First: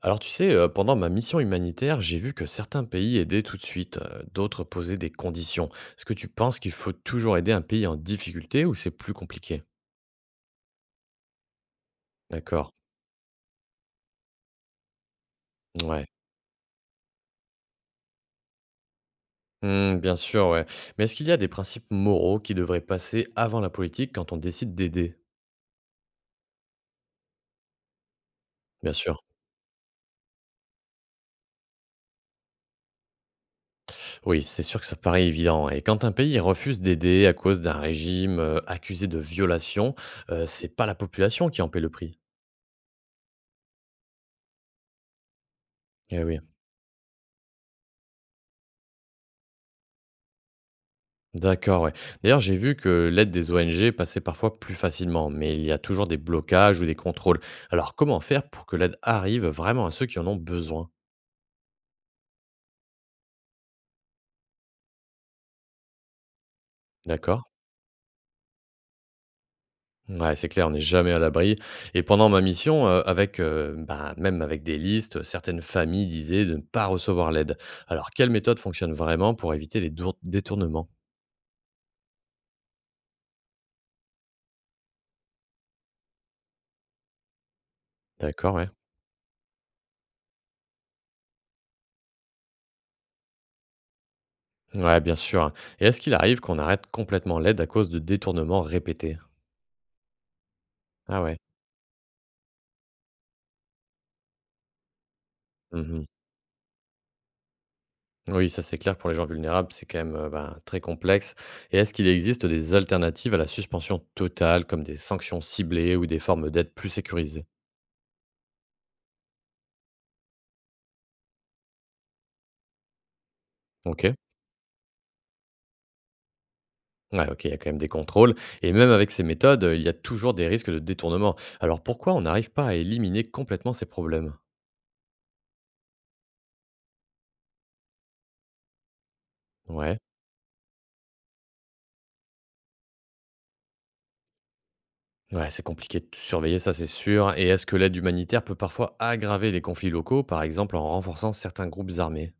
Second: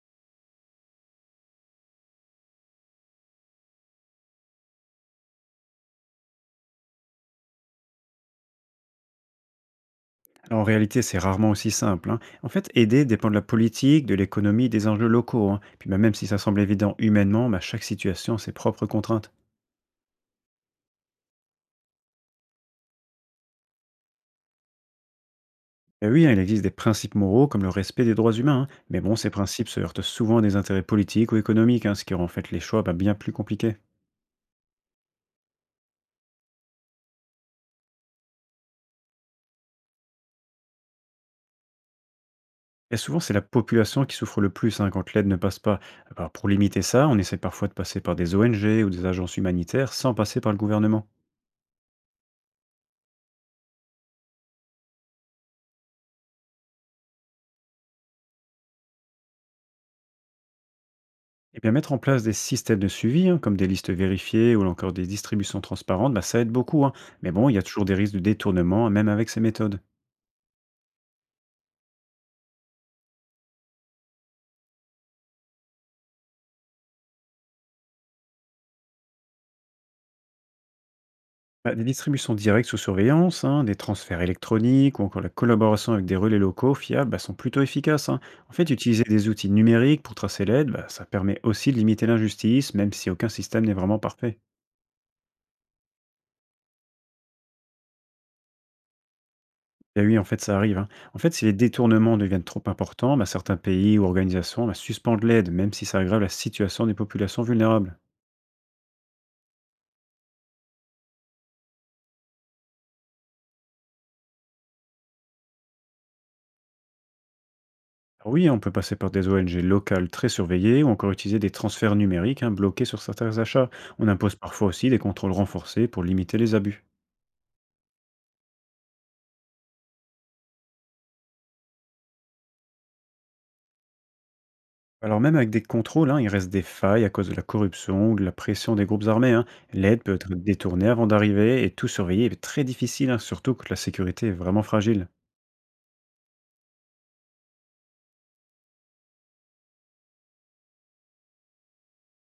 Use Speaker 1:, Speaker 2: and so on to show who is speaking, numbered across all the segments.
Speaker 1: Alors tu sais, pendant ma mission humanitaire, j'ai vu que certains pays aidaient tout de suite, d'autres posaient des conditions. Est-ce que tu penses qu'il faut toujours aider un pays en difficulté ou c'est plus compliqué?
Speaker 2: En réalité, c'est rarement aussi simple, hein. En fait,
Speaker 1: D'accord.
Speaker 2: aider dépend de la politique, de l'économie, des enjeux locaux, hein. Puis bah,
Speaker 1: Ouais.
Speaker 2: même si ça semble évident humainement, bah, chaque situation a ses propres contraintes.
Speaker 1: Hmm, bien sûr, ouais. Mais est-ce qu'il y a des principes moraux qui devraient passer avant la politique quand on décide d'aider?
Speaker 2: Et oui, hein, il existe des principes moraux comme le respect des droits humains, hein.
Speaker 1: Bien
Speaker 2: Mais bon,
Speaker 1: sûr.
Speaker 2: ces principes se heurtent souvent à des intérêts politiques ou économiques, hein, ce qui rend en fait les choix bah, bien plus compliqués.
Speaker 1: Oui, c'est sûr que ça paraît évident, ouais. Et quand un pays refuse d'aider à cause d'un régime accusé de violation, c'est pas la population qui en paie le prix.
Speaker 2: Et souvent, c'est la population qui souffre le plus hein, quand l'aide ne passe pas.
Speaker 1: Eh
Speaker 2: Alors,
Speaker 1: oui.
Speaker 2: pour limiter ça, on essaie parfois de passer par des ONG ou des agences humanitaires sans passer par le gouvernement.
Speaker 1: D'accord, ouais. D'ailleurs, j'ai vu que l'aide des ONG passait parfois plus facilement, mais il y a toujours des blocages ou des contrôles. Alors, comment faire pour que l'aide arrive vraiment à ceux qui en ont besoin?
Speaker 2: Eh bien, mettre en place des systèmes de suivi, hein, comme des listes vérifiées ou encore des distributions transparentes, bah, ça aide beaucoup, hein. Mais
Speaker 1: D'accord.
Speaker 2: bon, il y a toujours des risques de détournement, même avec ces méthodes.
Speaker 1: Ouais, c'est clair, on n'est jamais à l'abri. Et pendant ma mission, avec, bah, même avec des listes, certaines familles disaient de ne pas recevoir l'aide. Alors, quelle méthode fonctionne vraiment pour éviter les détournements?
Speaker 2: Bah, des distributions directes sous surveillance, hein, des transferts électroniques ou encore la collaboration avec des relais locaux fiables bah, sont plutôt efficaces, hein. En
Speaker 1: D'accord,
Speaker 2: fait,
Speaker 1: ouais.
Speaker 2: utiliser des outils numériques pour tracer l'aide, bah, ça permet aussi de limiter l'injustice, même si aucun système n'est vraiment parfait.
Speaker 1: Ouais, bien sûr, hein. Et est-ce qu'il arrive qu'on arrête complètement l'aide à cause de détournements répétés?
Speaker 2: Et oui, en fait, ça arrive, hein. En
Speaker 1: Ah
Speaker 2: fait,
Speaker 1: ouais.
Speaker 2: si les détournements deviennent trop importants, bah, certains pays ou organisations bah, suspendent l'aide, même si ça
Speaker 1: Mhm.
Speaker 2: aggrave la situation des populations vulnérables.
Speaker 1: Oui, ça c'est clair, pour les gens vulnérables, c'est quand même, ben, très complexe. Et est-ce qu'il existe des alternatives à la suspension totale, comme des sanctions ciblées ou des formes d'aide plus sécurisées?
Speaker 2: Oui, on peut passer par des ONG locales très surveillées ou encore utiliser des transferts numériques hein, bloqués sur certains achats. On
Speaker 1: OK.
Speaker 2: impose parfois aussi des contrôles renforcés pour limiter les abus.
Speaker 1: Ouais, OK, il y a quand même des contrôles. Et même avec ces méthodes, il y a toujours des risques de détournement. Alors pourquoi on n'arrive pas à éliminer complètement ces problèmes?
Speaker 2: Alors même avec des contrôles, hein, il reste des failles à cause de la corruption ou de la pression des groupes armés, hein.
Speaker 1: Ouais.
Speaker 2: L'aide peut être détournée avant d'arriver et tout surveiller est très difficile, hein, surtout quand la sécurité est vraiment fragile.
Speaker 1: Ouais, c'est compliqué de surveiller, ça c'est sûr. Et est-ce que l'aide humanitaire peut parfois aggraver les conflits locaux, par exemple en renforçant certains groupes armés?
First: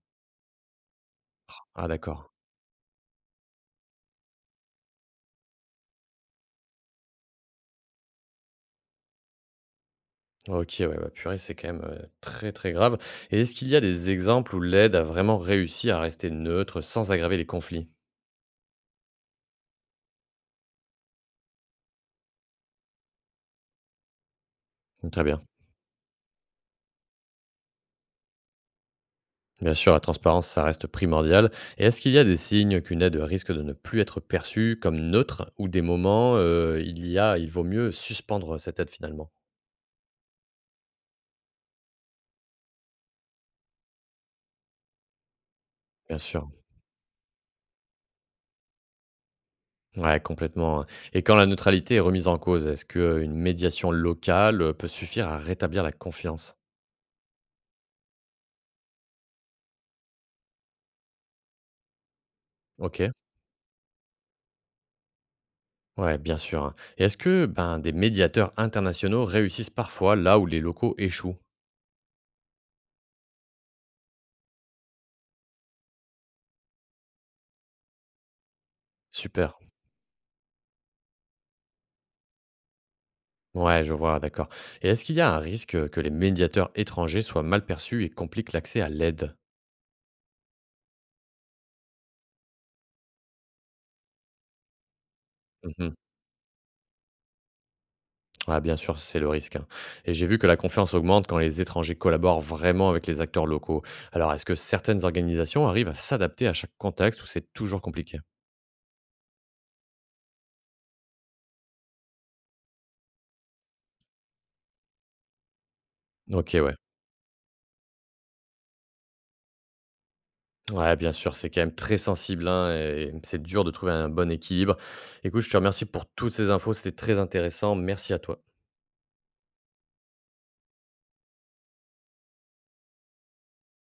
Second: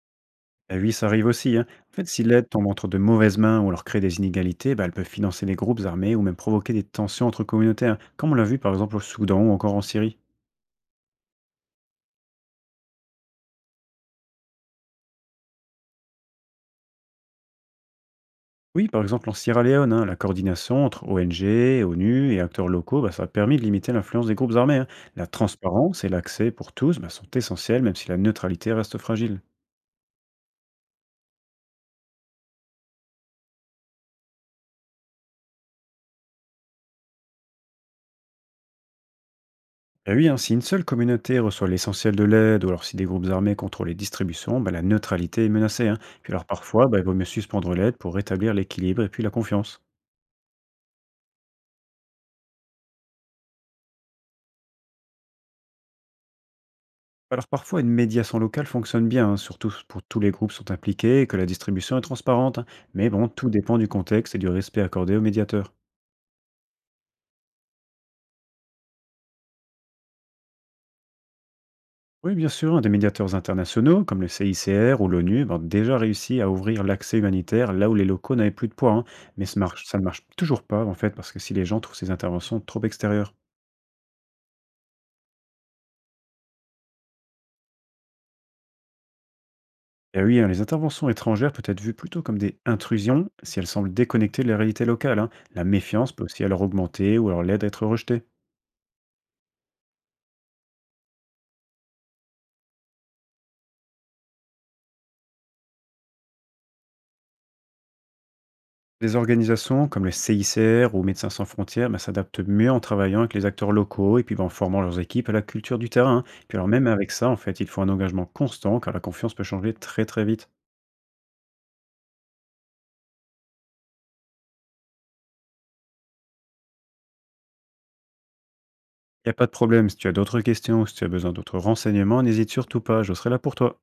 Speaker 2: Et oui, ça arrive aussi, hein.
Speaker 1: Ah
Speaker 2: En fait, si
Speaker 1: d'accord.
Speaker 2: l'aide tombe entre de mauvaises mains ou leur crée des inégalités, bah, elle peut financer les groupes armés ou même provoquer des tensions entre communautés, hein, comme on l'a vu par exemple au Soudan ou encore en Syrie.
Speaker 1: OK, ouais, ouais, purée, c'est quand même, très, très grave. Et est-ce qu'il y a des exemples où l'aide a vraiment réussi à rester neutre sans aggraver les conflits?
Speaker 2: Oui, par exemple, en Sierra Leone, hein, la coordination entre ONG, ONU et acteurs locaux, bah, ça a permis de limiter l'influence des groupes armés, hein.
Speaker 1: Très
Speaker 2: La
Speaker 1: bien.
Speaker 2: transparence et l'accès pour tous bah, sont essentiels, même si la neutralité reste fragile.
Speaker 1: Bien sûr, la transparence, ça reste primordial. Et est-ce qu'il y a des signes qu'une aide risque de ne plus être perçue comme neutre ou des moments, il y a il vaut mieux suspendre cette aide finalement?
Speaker 2: Et oui, hein, si une seule communauté reçoit l'essentiel de l'aide, ou alors si des groupes armés contrôlent les distributions, bah, la neutralité est menacée, hein.
Speaker 1: Bien
Speaker 2: Puis alors
Speaker 1: sûr.
Speaker 2: parfois, bah, il vaut mieux suspendre l'aide pour rétablir l'équilibre et puis la confiance.
Speaker 1: Ouais, complètement hein. Et quand la neutralité est remise en cause, est-ce qu'une médiation locale, peut suffire à rétablir la confiance?
Speaker 2: Alors parfois, une médiation locale fonctionne bien, hein, surtout pour tous les groupes sont impliqués et que la distribution est transparente, hein. Mais
Speaker 1: OK.
Speaker 2: bon, tout dépend du contexte et du respect accordé aux médiateurs.
Speaker 1: Ouais, bien sûr, hein. Et est-ce que ben, des médiateurs internationaux réussissent parfois là où les locaux échouent?
Speaker 2: Oui, bien sûr, hein, des médiateurs internationaux comme le CICR ou l'ONU ben, ont déjà réussi à ouvrir l'accès humanitaire là où les locaux n'avaient plus de poids, hein. Mais
Speaker 1: Super.
Speaker 2: ça marche, ça ne marche toujours pas, en fait, parce que si les gens trouvent ces interventions trop extérieures.
Speaker 1: Ouais, je vois, d'accord. Et est-ce qu'il y a un risque que les médiateurs étrangers soient mal perçus et compliquent l'accès à l'aide?
Speaker 2: Et oui, hein, les interventions étrangères peuvent être vues plutôt comme des intrusions si elles semblent déconnectées de la réalité locale, hein. La
Speaker 1: Mhm.
Speaker 2: méfiance peut aussi alors augmenter ou alors l'aide à être rejetée.
Speaker 1: Ouais, bien sûr, c'est le risque, hein. Et j'ai vu que la confiance augmente quand les étrangers collaborent vraiment avec les acteurs locaux. Alors, est-ce que certaines organisations arrivent à s'adapter à chaque contexte ou c'est toujours compliqué?
Speaker 2: Les organisations comme le CICR ou Médecins sans frontières ben, s'adaptent mieux en travaillant avec les acteurs locaux et puis ben, en formant leurs équipes à la culture du terrain.
Speaker 1: Ok,
Speaker 2: Puis alors
Speaker 1: ouais.
Speaker 2: même avec ça, en fait, il faut un engagement constant car la confiance peut changer très très vite.
Speaker 1: Ouais, bien sûr, c'est quand même très sensible, hein, et c'est dur de trouver un bon équilibre. Écoute, je te remercie pour toutes ces infos, c'était très intéressant. Merci à toi.
Speaker 2: Il n'y a pas de problème, si tu as d'autres questions ou si tu as besoin d'autres renseignements, n'hésite surtout pas, je serai là pour toi.